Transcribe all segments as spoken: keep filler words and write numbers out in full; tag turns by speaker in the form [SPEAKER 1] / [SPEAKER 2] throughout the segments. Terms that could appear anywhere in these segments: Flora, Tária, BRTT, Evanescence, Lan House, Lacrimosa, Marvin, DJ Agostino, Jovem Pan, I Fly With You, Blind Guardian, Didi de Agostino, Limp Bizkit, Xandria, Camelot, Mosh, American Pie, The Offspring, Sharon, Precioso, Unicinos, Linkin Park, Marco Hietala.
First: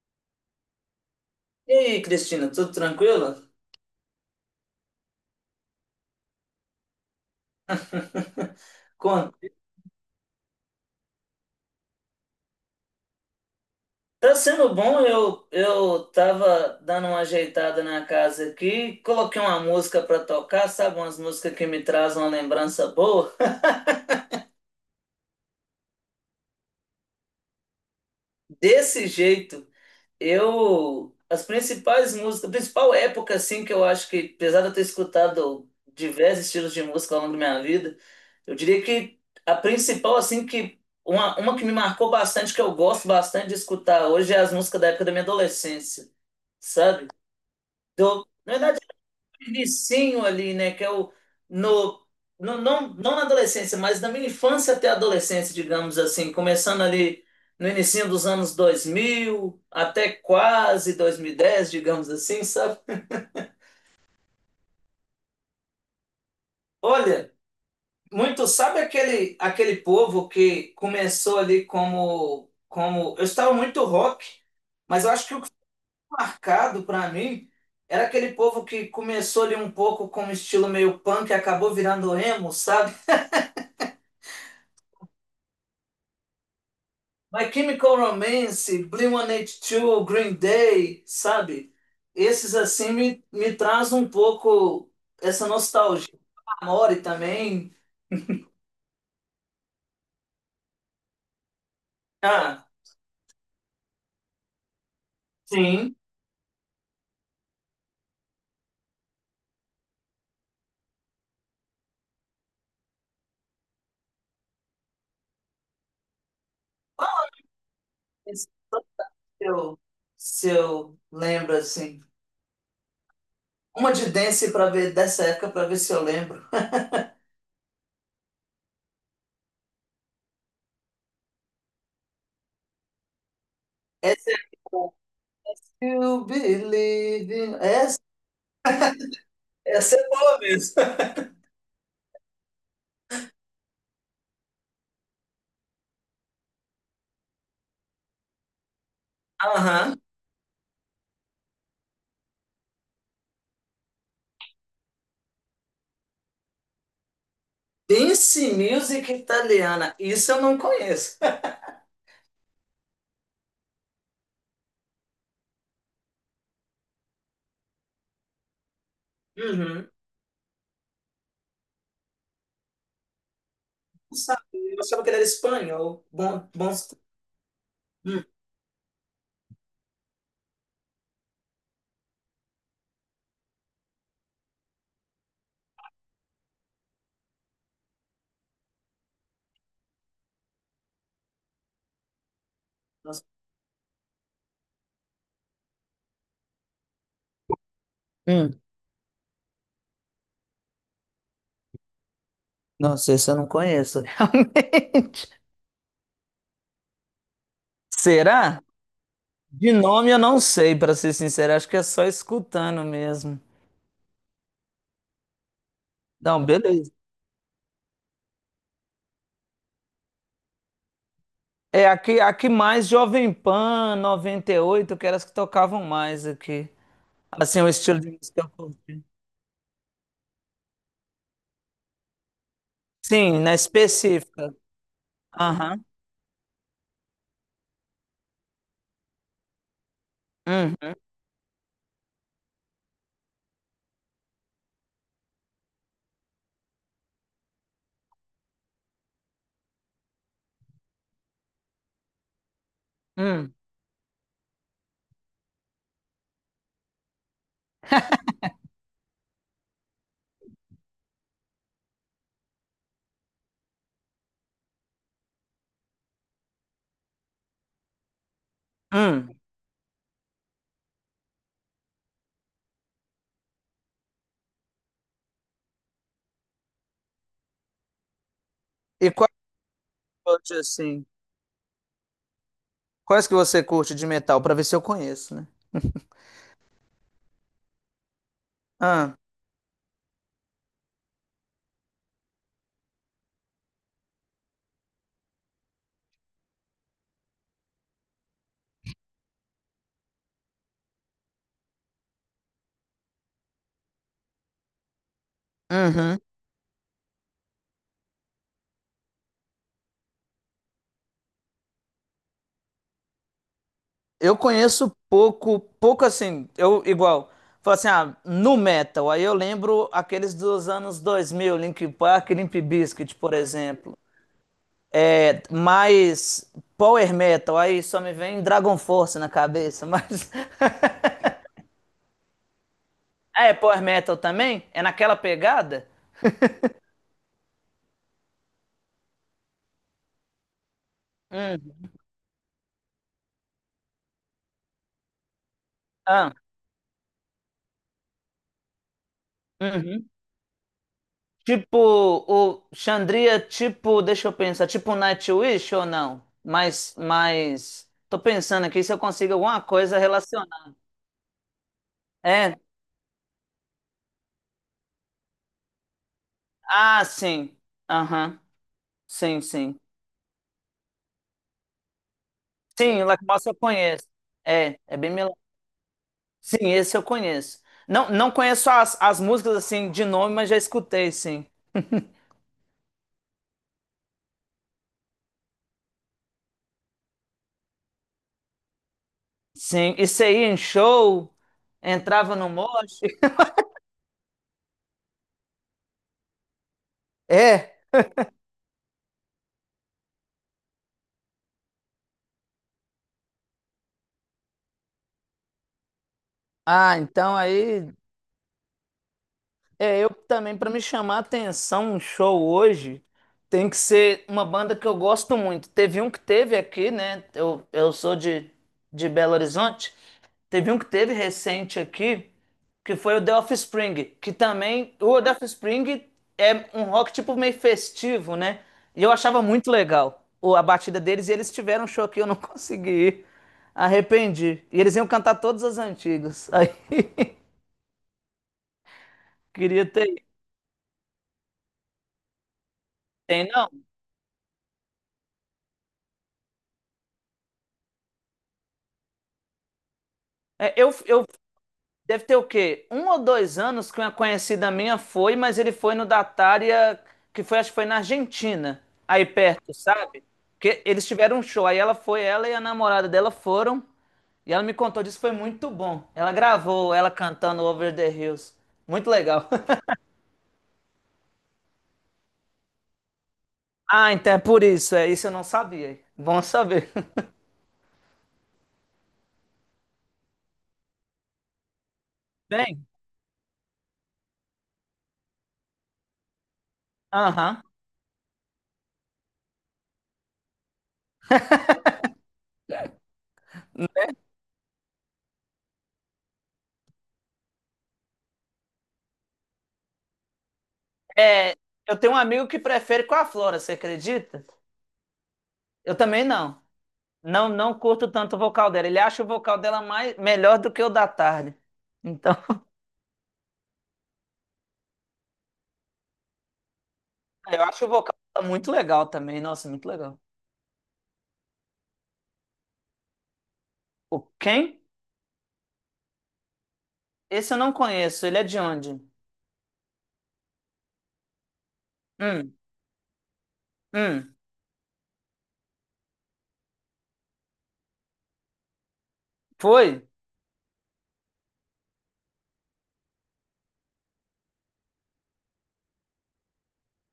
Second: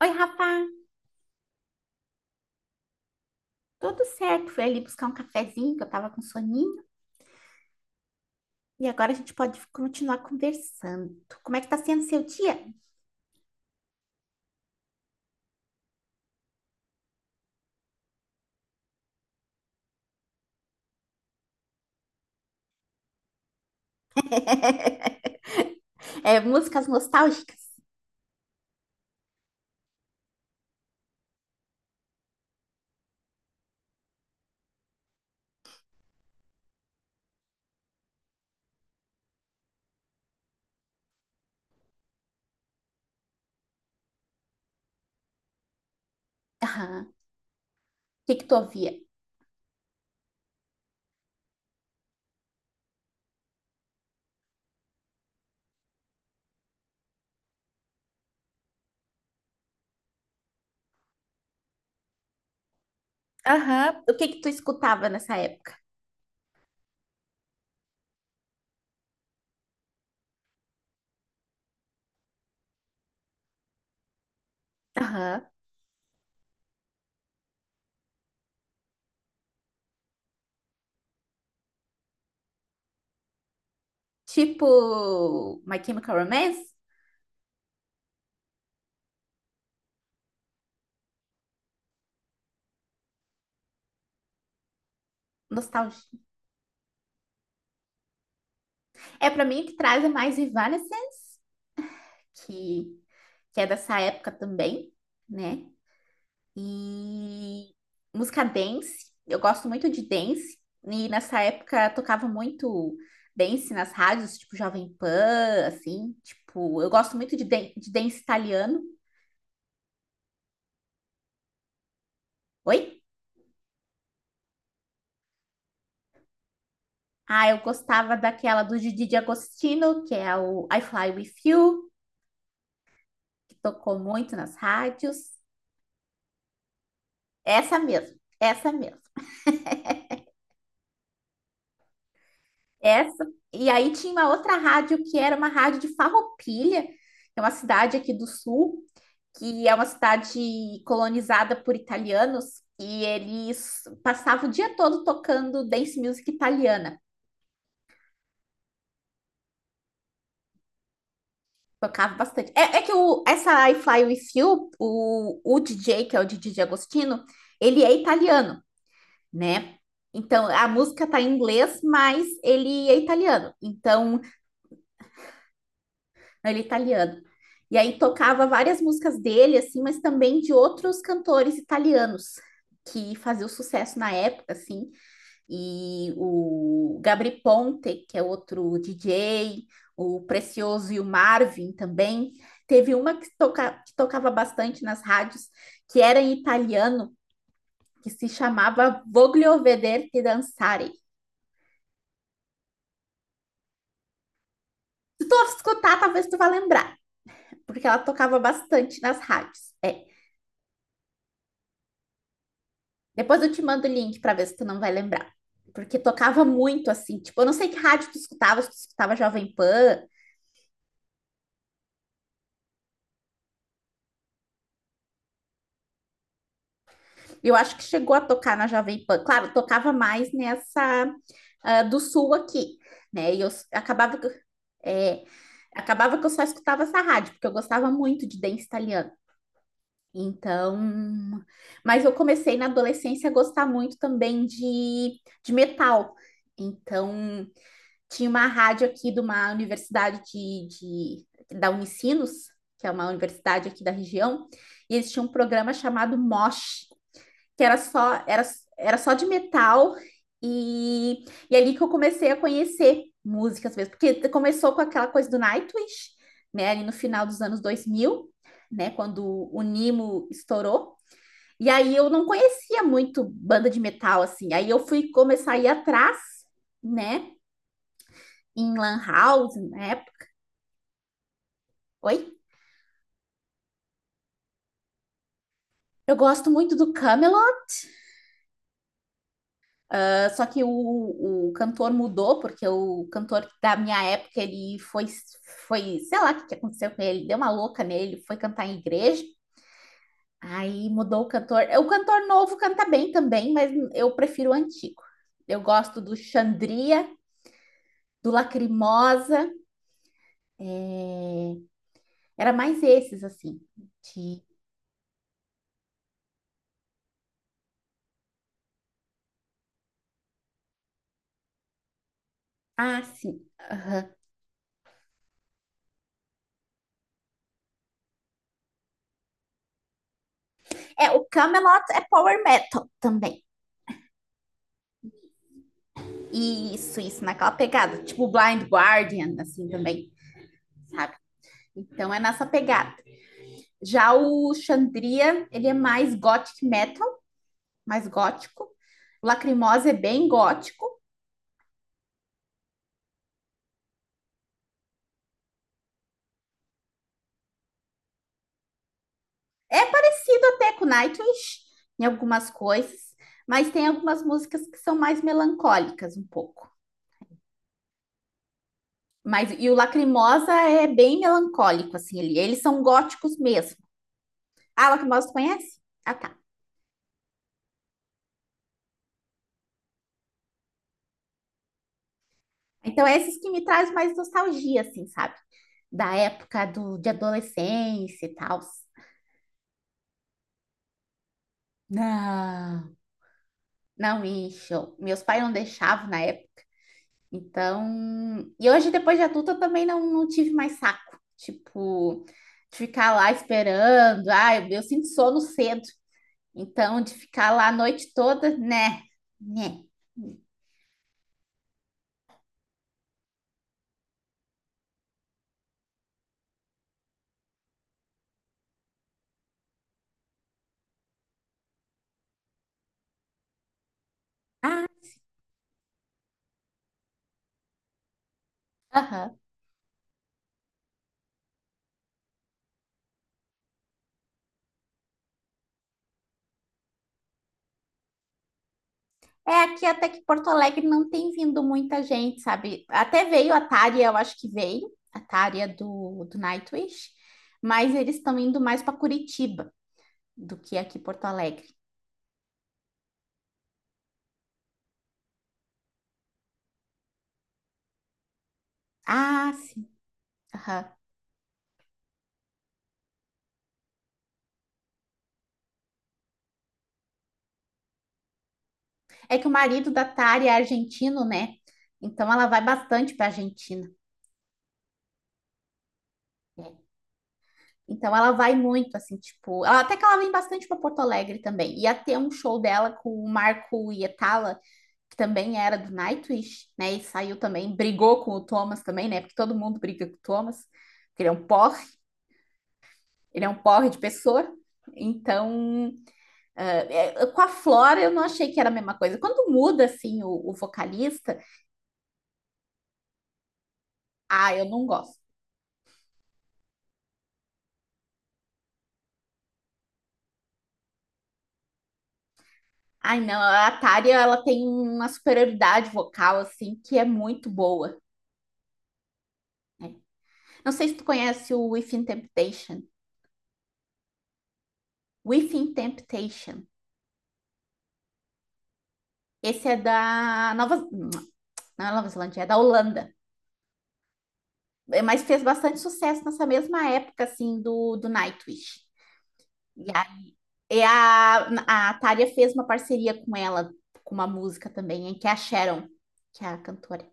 [SPEAKER 1] Oi, Rafa,
[SPEAKER 2] E aí, Cristina, tudo tranquilo?
[SPEAKER 1] tudo certo? Fui ali buscar um cafezinho, que eu tava com soninho, e agora a gente
[SPEAKER 2] Conta.
[SPEAKER 1] pode continuar conversando. Como é que tá sendo seu dia?
[SPEAKER 2] Tá sendo bom, eu, eu tava dando uma ajeitada na casa aqui, coloquei uma música pra tocar, sabe? Umas músicas que me trazem uma lembrança boa.
[SPEAKER 1] É, músicas nostálgicas?
[SPEAKER 2] Desse jeito. Eu, as principais músicas, a principal época, assim, que eu acho que, apesar de eu ter escutado diversos estilos de música ao longo da minha vida, eu diria que a principal, assim, que uma, uma que me marcou bastante, que eu gosto bastante de escutar hoje, é as músicas da época da minha adolescência, sabe?
[SPEAKER 1] Aham. O
[SPEAKER 2] Do,
[SPEAKER 1] que que
[SPEAKER 2] na
[SPEAKER 1] tu
[SPEAKER 2] verdade,
[SPEAKER 1] ouvia?
[SPEAKER 2] vicinho ali, né? Que é o no, no não, não na adolescência, mas na minha infância até a adolescência, digamos assim, começando ali no início dos anos dois mil até quase dois mil e dez, digamos assim, sabe?
[SPEAKER 1] Aham. O que que tu escutava nessa época?
[SPEAKER 2] Olha, muito sabe aquele aquele povo que começou ali como como eu estava muito rock, mas eu acho que o
[SPEAKER 1] Aham.
[SPEAKER 2] que foi marcado para mim era aquele povo que começou ali um pouco com um estilo meio punk e acabou virando emo, sabe?
[SPEAKER 1] Tipo My Chemical Romance?
[SPEAKER 2] My Chemical Romance, blink One Two, Green Day, sabe? Esses assim me, me traz um pouco essa nostalgia.
[SPEAKER 1] Nostalgia.
[SPEAKER 2] Amore também.
[SPEAKER 1] É, pra mim, o que traz é mais Evanescence,
[SPEAKER 2] Ah,
[SPEAKER 1] que, que é dessa época também, né?
[SPEAKER 2] sim.
[SPEAKER 1] E música dance, eu gosto muito de dance. E nessa época tocava muito dance nas rádios, tipo Jovem Pan, assim. Tipo, eu gosto muito de, dan- de dance
[SPEAKER 2] Esse é
[SPEAKER 1] italiano.
[SPEAKER 2] o que eu- se eu lembro assim.
[SPEAKER 1] Oi?
[SPEAKER 2] Uma de dance para ver dessa época para ver se eu lembro.
[SPEAKER 1] Ah, eu gostava daquela do Didi de Agostino, que é o I Fly With You, que tocou
[SPEAKER 2] Essa é
[SPEAKER 1] muito nas rádios.
[SPEAKER 2] You Believe. in-
[SPEAKER 1] Essa
[SPEAKER 2] Essa,
[SPEAKER 1] mesmo, essa mesmo.
[SPEAKER 2] essa é boa mesmo.
[SPEAKER 1] Essa. E aí tinha uma outra rádio que era uma rádio de Farroupilha, que é uma cidade aqui do sul, que é uma
[SPEAKER 2] Aham.
[SPEAKER 1] cidade colonizada por italianos, e eles passavam o dia todo tocando dance music italiana.
[SPEAKER 2] Dance Music Italiana. Isso eu não conheço.
[SPEAKER 1] Tocava bastante. É, é que o, essa I Fly With You, o, o D J, que é o D J Agostino, ele é italiano, né?
[SPEAKER 2] Uhum.
[SPEAKER 1] Então, a música tá em inglês, mas ele é italiano. Então,
[SPEAKER 2] Sabe? Eu achava que ele era espanhol. Bom,
[SPEAKER 1] ele é
[SPEAKER 2] bom.
[SPEAKER 1] italiano. E aí
[SPEAKER 2] Hum,
[SPEAKER 1] tocava várias músicas dele, assim, mas também de outros cantores italianos que faziam sucesso na época, assim, e o Gabri Ponte, que é outro D J, o Precioso e o Marvin também. Teve uma
[SPEAKER 2] nossa.
[SPEAKER 1] que, toca, que tocava bastante nas rádios, que era em italiano, que se
[SPEAKER 2] Hum,
[SPEAKER 1] chamava Voglio Vederti Danzare.
[SPEAKER 2] nossa, esse eu não conheço.
[SPEAKER 1] Se
[SPEAKER 2] Realmente.
[SPEAKER 1] tu escutar, talvez tu vá lembrar, porque ela tocava
[SPEAKER 2] Será?
[SPEAKER 1] bastante nas
[SPEAKER 2] De
[SPEAKER 1] rádios. É.
[SPEAKER 2] nome eu não sei, para ser sincero, acho que é só escutando mesmo.
[SPEAKER 1] Depois eu te mando o link para ver se tu não vai lembrar. Porque tocava
[SPEAKER 2] Não,
[SPEAKER 1] muito
[SPEAKER 2] beleza.
[SPEAKER 1] assim, tipo, eu não sei que rádio tu escutava, se tu escutava Jovem Pan.
[SPEAKER 2] É aqui, aqui mais Jovem Pan noventa e oito que eram as que tocavam mais aqui.
[SPEAKER 1] Eu
[SPEAKER 2] Assim, o
[SPEAKER 1] acho que
[SPEAKER 2] estilo de
[SPEAKER 1] chegou a
[SPEAKER 2] música que eu
[SPEAKER 1] tocar na
[SPEAKER 2] curti.
[SPEAKER 1] Jovem Pan. Claro, tocava mais nessa, ah, do sul aqui, né? E
[SPEAKER 2] Sim,
[SPEAKER 1] eu
[SPEAKER 2] na
[SPEAKER 1] acabava que
[SPEAKER 2] específica.
[SPEAKER 1] é,
[SPEAKER 2] Aham.
[SPEAKER 1] acabava que eu só escutava essa rádio, porque eu gostava muito de dance italiano. Então,
[SPEAKER 2] Hum,
[SPEAKER 1] mas eu comecei na adolescência a gostar muito também de, de metal. Então, tinha uma rádio aqui de uma universidade de, de- da Unicinos, que é uma
[SPEAKER 2] hum,
[SPEAKER 1] universidade aqui da região, e eles tinham um programa chamado Mosh, que era só era, era só de metal e, e ali que eu comecei a conhecer músicas mesmo, porque começou com aquela coisa do Nightwish, né, ali no final dos anos dois mil, né,
[SPEAKER 2] hum.
[SPEAKER 1] quando o Nimo estourou. E aí eu não conhecia muito banda de metal assim. Aí eu fui começar a ir atrás, né, em Lan
[SPEAKER 2] E quais,
[SPEAKER 1] House, né?
[SPEAKER 2] outras, assim,
[SPEAKER 1] Oi.
[SPEAKER 2] quais que você curte de metal, para ver se eu conheço, né?
[SPEAKER 1] Eu gosto muito do Camelot.
[SPEAKER 2] Ah.
[SPEAKER 1] Só que o, o cantor mudou, porque o cantor da minha época, ele foi, foi, sei lá o que que aconteceu com ele, deu uma louca nele, foi cantar em igreja, aí mudou o cantor. O cantor novo canta bem também, mas eu prefiro o antigo. Eu gosto do
[SPEAKER 2] Uhum.
[SPEAKER 1] Xandria, do Lacrimosa, é, era mais esses, assim,
[SPEAKER 2] Eu
[SPEAKER 1] de...
[SPEAKER 2] conheço pouco, pouco assim, eu igual, falo assim, ah, nu metal, aí eu lembro aqueles dos anos dois mil, Linkin Park, Limp
[SPEAKER 1] Ah,
[SPEAKER 2] Bizkit, por
[SPEAKER 1] sim,
[SPEAKER 2] exemplo.
[SPEAKER 1] aham.
[SPEAKER 2] É, mas power metal, aí só me vem Dragon Force na cabeça, mas...
[SPEAKER 1] É, o Camelot é power metal também.
[SPEAKER 2] Ah, é power metal também? É naquela pegada?
[SPEAKER 1] Isso, isso, naquela pegada, tipo Blind Guardian, assim, também.
[SPEAKER 2] Hum.
[SPEAKER 1] Então é nessa pegada. Já o Xandria, ele é mais
[SPEAKER 2] Ah,
[SPEAKER 1] gothic metal, mais gótico. O Lacrimosa é
[SPEAKER 2] uhum.
[SPEAKER 1] bem gótico.
[SPEAKER 2] Tipo, o Xandria, tipo, deixa eu pensar, tipo Nightwish ou não? Mas, mas, tô pensando aqui se eu consigo alguma
[SPEAKER 1] É
[SPEAKER 2] coisa
[SPEAKER 1] parecido até
[SPEAKER 2] relacionada.
[SPEAKER 1] com Nightwish em algumas
[SPEAKER 2] É,
[SPEAKER 1] coisas, mas tem algumas músicas que são mais melancólicas um pouco.
[SPEAKER 2] ah, sim, aham, sim,
[SPEAKER 1] Mas e o
[SPEAKER 2] sim.
[SPEAKER 1] Lacrimosa é bem melancólico assim, ele, eles são
[SPEAKER 2] Sim, o
[SPEAKER 1] góticos
[SPEAKER 2] Lacrimosa eu
[SPEAKER 1] mesmo.
[SPEAKER 2] conheço. É,
[SPEAKER 1] Ah, o
[SPEAKER 2] é bem
[SPEAKER 1] Lacrimosa tu
[SPEAKER 2] melódico.
[SPEAKER 1] conhece? Ah, tá.
[SPEAKER 2] Sim, esse eu conheço. Não, não conheço as, as músicas, assim, de nome, mas já escutei, sim.
[SPEAKER 1] Então é esses que me traz mais nostalgia assim, sabe? Da época do, de adolescência e tal.
[SPEAKER 2] Sim, isso aí em show, entrava no
[SPEAKER 1] Ah,
[SPEAKER 2] mosh.
[SPEAKER 1] não, isso. Meus pais não deixavam na época.
[SPEAKER 2] É,
[SPEAKER 1] Então. E hoje, depois de adulta, eu também não, não tive mais saco. Tipo, de ficar lá esperando. Ah, eu, eu sinto sono cedo.
[SPEAKER 2] ah,
[SPEAKER 1] Então, de
[SPEAKER 2] então
[SPEAKER 1] ficar lá a
[SPEAKER 2] aí.
[SPEAKER 1] noite toda, né? Né?
[SPEAKER 2] É, eu também, pra me chamar a atenção, um show hoje tem que ser uma banda que eu gosto muito. Teve um que teve aqui, né? Eu, eu sou de, de Belo Horizonte. Teve um que teve recente aqui, que foi o The Offspring, que
[SPEAKER 1] Ah,
[SPEAKER 2] também. O The Offspring é um rock tipo meio festivo, né? E eu
[SPEAKER 1] aham.
[SPEAKER 2] achava muito legal o- a batida deles, e eles tiveram um show aqui, eu não consegui ir. Arrependi. E eles iam cantar todas as antigas. Aí,
[SPEAKER 1] É,
[SPEAKER 2] queria
[SPEAKER 1] aqui
[SPEAKER 2] ter
[SPEAKER 1] até que
[SPEAKER 2] ido.
[SPEAKER 1] Porto Alegre não tem vindo muita gente, sabe? Até
[SPEAKER 2] Tem
[SPEAKER 1] veio a
[SPEAKER 2] não?
[SPEAKER 1] Tária, eu acho que veio, a Tária do, do Nightwish, mas eles estão indo mais para Curitiba do
[SPEAKER 2] É,
[SPEAKER 1] que
[SPEAKER 2] eu,
[SPEAKER 1] aqui Porto
[SPEAKER 2] eu
[SPEAKER 1] Alegre.
[SPEAKER 2] deve ter o quê? Um ou dois anos que uma conhecida minha foi, mas ele foi no Datária, que foi, acho que foi na Argentina, aí
[SPEAKER 1] Ah,
[SPEAKER 2] perto,
[SPEAKER 1] sim.
[SPEAKER 2] sabe? Que eles tiveram um show, aí ela foi, ela e a namorada dela foram, e ela me contou disso, foi muito bom. Ela gravou ela cantando Over the Hills. Muito
[SPEAKER 1] É que
[SPEAKER 2] legal.
[SPEAKER 1] o marido da Tari é argentino, né? Então ela vai bastante para Argentina,
[SPEAKER 2] Ah, então é por isso, é isso eu não sabia. Bom
[SPEAKER 1] né?
[SPEAKER 2] saber.
[SPEAKER 1] Então ela vai muito, assim, tipo, ela- até que ela vem bastante para Porto Alegre também. Ia ter um show
[SPEAKER 2] Bem,
[SPEAKER 1] dela com o Marco Hietala, que também era do Nightwish, né? E saiu
[SPEAKER 2] aham.
[SPEAKER 1] também, brigou com o Thomas também, né? Porque todo mundo briga com o Thomas, porque ele é um porre, ele é um porre de pessoa. Então, eh, eh, com a Flora eu não achei que era a mesma coisa. Quando muda assim o, o vocalista,
[SPEAKER 2] É, eu tenho um amigo que prefere com a Flora, você acredita?
[SPEAKER 1] ah, eu não gosto.
[SPEAKER 2] Eu também não. Não, não curto tanto o vocal dela. Ele acha o vocal dela mais, melhor do que o da tarde. Então,
[SPEAKER 1] Ai, não, a Tária, ela tem uma superioridade vocal, assim, que é muito
[SPEAKER 2] eu acho o
[SPEAKER 1] boa,
[SPEAKER 2] vocal dela muito legal também. Nossa, muito
[SPEAKER 1] né?
[SPEAKER 2] legal.
[SPEAKER 1] Não sei se tu conhece o Within Temptation.
[SPEAKER 2] O quem?
[SPEAKER 1] Within Temptation.
[SPEAKER 2] Esse eu não conheço. Ele é de onde?
[SPEAKER 1] Esse é da Nova... Não é Nova Zelândia, é
[SPEAKER 2] Hum,
[SPEAKER 1] da Holanda.
[SPEAKER 2] hum.
[SPEAKER 1] É, mas fez bastante sucesso nessa mesma época, assim, do, do Nightwish.
[SPEAKER 2] Foi?
[SPEAKER 1] E a, e a, a Tária fez uma parceria com ela, com uma música também, em que é a Sharon, que é a cantora.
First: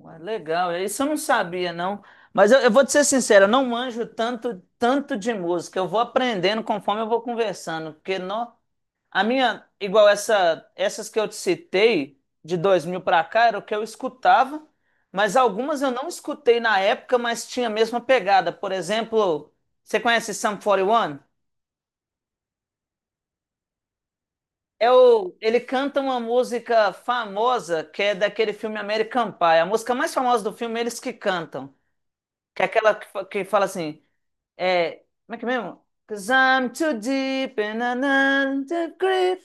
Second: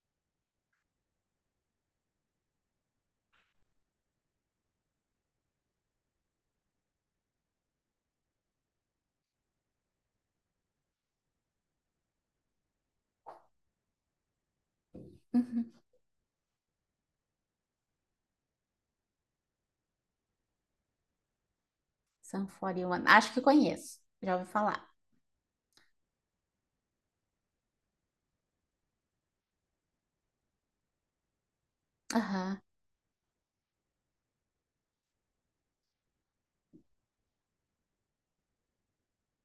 [SPEAKER 2] Ué, legal. Isso eu não sabia, não. Mas eu, eu vou te ser sincero, eu não manjo tanto, tanto de música. Eu vou aprendendo conforme eu vou conversando. Porque, não. A minha, igual essa, essas que eu te citei, de dois mil para cá, era o que eu escutava, mas
[SPEAKER 1] Uhum.
[SPEAKER 2] algumas eu não escutei na época, mas tinha a mesma pegada. Por exemplo, você conhece Sum quarenta e um?
[SPEAKER 1] Sun quarenta e um. Acho que conheço. Já ouvi falar.
[SPEAKER 2] É o, ele canta uma música famosa que é daquele filme American Pie. A música mais famosa do filme, é eles que cantam.
[SPEAKER 1] Aham.
[SPEAKER 2] Que é aquela que, fa- que fala assim, é, como é que é mesmo? Cause I'm too deep in another grave.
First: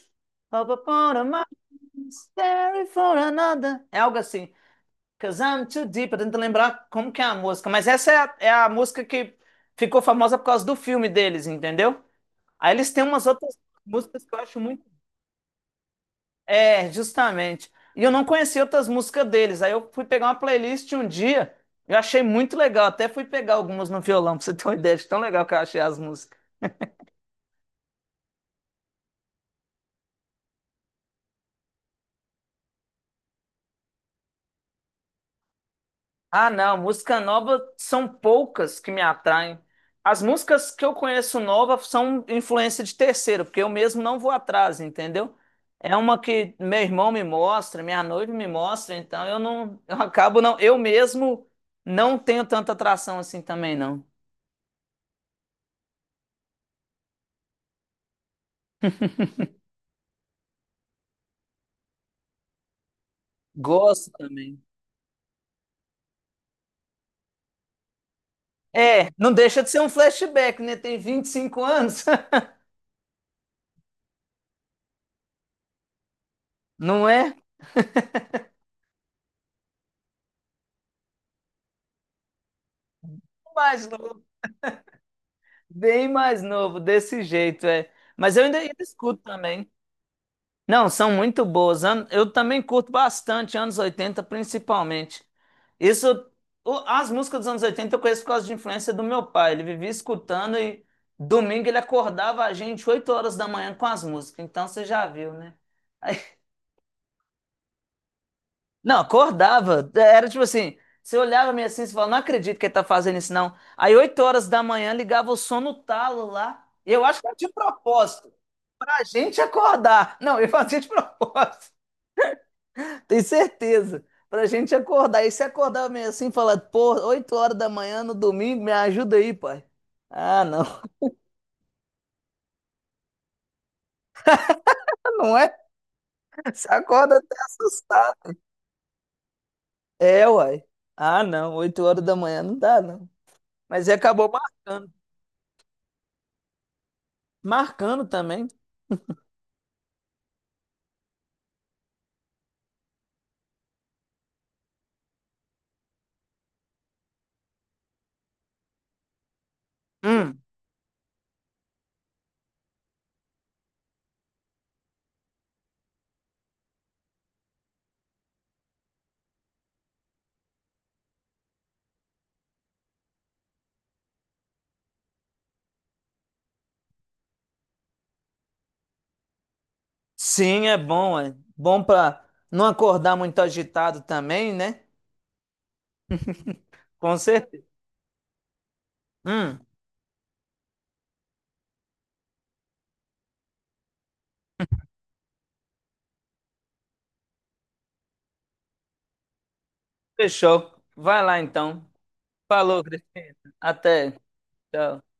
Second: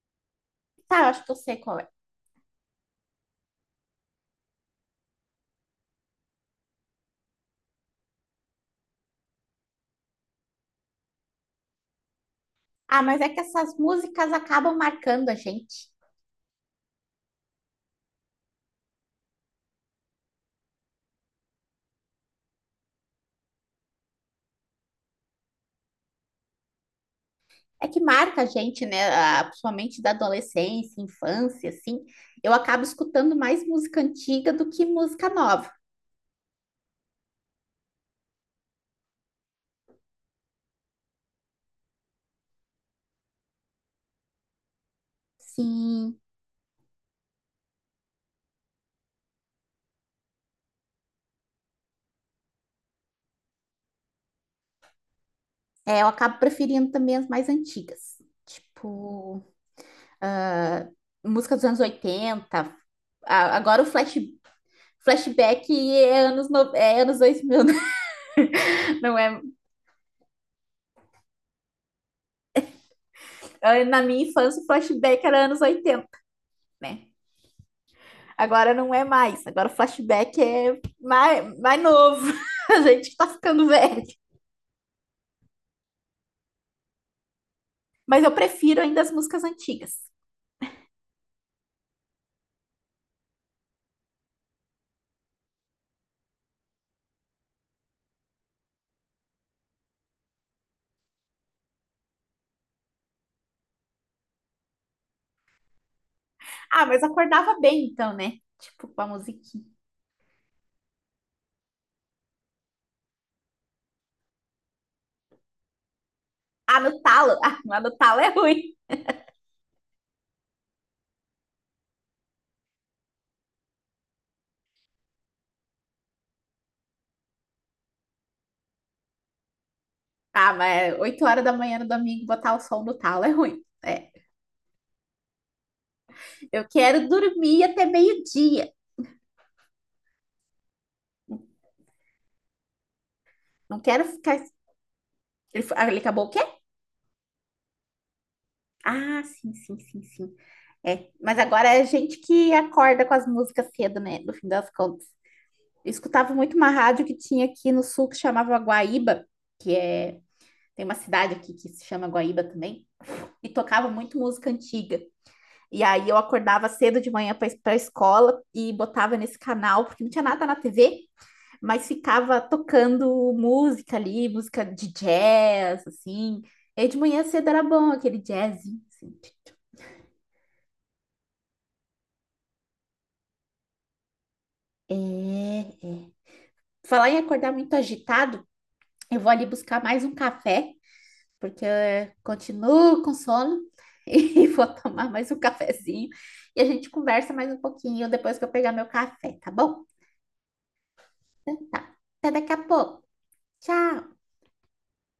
[SPEAKER 1] Tá, eu acho que eu sei
[SPEAKER 2] Sorry
[SPEAKER 1] qual é.
[SPEAKER 2] for another. É algo assim. Cause I'm too deep. Eu tô tentando lembrar como que é a música. Mas essa é a, é a música que ficou famosa por causa do filme deles, entendeu? Aí eles
[SPEAKER 1] Ah,
[SPEAKER 2] têm
[SPEAKER 1] mas
[SPEAKER 2] umas
[SPEAKER 1] é que
[SPEAKER 2] outras
[SPEAKER 1] essas
[SPEAKER 2] músicas
[SPEAKER 1] músicas
[SPEAKER 2] que eu acho
[SPEAKER 1] acabam
[SPEAKER 2] muito.
[SPEAKER 1] marcando a gente.
[SPEAKER 2] É, justamente. E eu não conhecia outras músicas deles. Aí eu fui pegar uma playlist um dia. Eu achei muito legal. Até fui pegar algumas no violão, pra você ter uma ideia de tão legal que eu achei as músicas.
[SPEAKER 1] É que marca a gente, né? Ah, principalmente da adolescência, infância, assim. Eu acabo escutando mais música antiga do que música nova.
[SPEAKER 2] Ah, não, música nova são poucas que me atraem. As músicas que eu conheço nova são influência de terceiro, porque eu mesmo não vou atrás, entendeu? É
[SPEAKER 1] Sim,
[SPEAKER 2] uma que meu irmão me mostra, minha noiva me mostra, então eu não, eu acabo não, eu mesmo não tenho tanta atração assim também não.
[SPEAKER 1] é, eu acabo preferindo também as mais antigas. Tipo, ah, música dos anos oitenta. Ah, agora o
[SPEAKER 2] Gosto
[SPEAKER 1] flash,
[SPEAKER 2] também.
[SPEAKER 1] flashback é anos, no- é anos dois mil, né?
[SPEAKER 2] É,
[SPEAKER 1] não
[SPEAKER 2] não
[SPEAKER 1] é?
[SPEAKER 2] deixa de ser um flashback, né? Tem vinte e cinco anos,
[SPEAKER 1] Ah, na minha infância, o flashback era anos oitenta, né?
[SPEAKER 2] não é?
[SPEAKER 1] Agora não é mais. Agora o flashback é mais, mais novo. A gente tá ficando
[SPEAKER 2] Mais
[SPEAKER 1] velho.
[SPEAKER 2] novo, bem mais novo, desse jeito, é.
[SPEAKER 1] Mas eu
[SPEAKER 2] Mas eu ainda, ainda
[SPEAKER 1] prefiro ainda as
[SPEAKER 2] escuto
[SPEAKER 1] músicas
[SPEAKER 2] também.
[SPEAKER 1] antigas.
[SPEAKER 2] Não, são muito boas. An- Eu também curto bastante anos oitenta, principalmente. Isso, o- as músicas dos anos oitenta eu conheço por causa de influência do meu pai. Ele vivia escutando e domingo ele acordava a gente oito horas da manhã com as músicas. Então você já viu, né?
[SPEAKER 1] Ah, mas acordava bem então, né? Tipo,
[SPEAKER 2] Não,
[SPEAKER 1] com a musiquinha.
[SPEAKER 2] acordava. Era tipo assim, você olhava meio assim e falava, não acredito que ele tá fazendo isso, não. Aí oito horas da manhã ligava o som no talo lá.
[SPEAKER 1] Ah, no
[SPEAKER 2] Eu acho que era
[SPEAKER 1] talo.
[SPEAKER 2] de
[SPEAKER 1] Ah, mas no talo é
[SPEAKER 2] propósito,
[SPEAKER 1] ruim.
[SPEAKER 2] pra gente acordar. Não, ele fazia de propósito. Tem certeza. Pra gente acordar. E se acordar meio assim, falar, pô, oito horas da manhã no domingo, me ajuda aí, pai. Ah,
[SPEAKER 1] Ah,
[SPEAKER 2] não,
[SPEAKER 1] mas é oito horas da manhã no domingo botar o som no talo é ruim. É.
[SPEAKER 2] não é?
[SPEAKER 1] Eu
[SPEAKER 2] Você
[SPEAKER 1] quero
[SPEAKER 2] acorda até
[SPEAKER 1] dormir até
[SPEAKER 2] assustado.
[SPEAKER 1] meio-dia.
[SPEAKER 2] É, uai. Ah, não, oito horas da manhã não dá, não.
[SPEAKER 1] Não
[SPEAKER 2] Mas aí
[SPEAKER 1] quero
[SPEAKER 2] acabou
[SPEAKER 1] ficar.
[SPEAKER 2] marcando.
[SPEAKER 1] Ele, ah, ele acabou o quê?
[SPEAKER 2] Marcando também.
[SPEAKER 1] Ah, sim, sim, sim, sim. É. Mas agora é gente que acorda com as músicas cedo, né? No fim das contas. Escutava muito uma rádio que tinha aqui no sul que chamava Guaíba, que é,
[SPEAKER 2] Hum,
[SPEAKER 1] tem uma cidade aqui que se chama Guaíba também, e tocava muito música antiga. E aí eu acordava cedo de manhã para para escola e botava nesse canal, porque não tinha nada na T V, mas ficava tocando música ali, música de jazz, assim. E aí de manhã cedo era bom aquele jazz. Assim.
[SPEAKER 2] sim, é bom, é. Bom pra não acordar muito agitado também, né?
[SPEAKER 1] É, é. Falar
[SPEAKER 2] Com
[SPEAKER 1] em acordar
[SPEAKER 2] certeza.
[SPEAKER 1] muito agitado, eu vou ali
[SPEAKER 2] Hum,
[SPEAKER 1] buscar mais um café porque eu continuo com sono e vou tomar mais um cafezinho e a gente conversa mais um pouquinho depois que eu pegar meu café, tá bom?
[SPEAKER 2] fechou. Vai lá
[SPEAKER 1] Então.
[SPEAKER 2] então.
[SPEAKER 1] Tá. Até daqui a
[SPEAKER 2] Falou,
[SPEAKER 1] pouco.
[SPEAKER 2] Cristina. Até.
[SPEAKER 1] Tchau!
[SPEAKER 2] Tchau.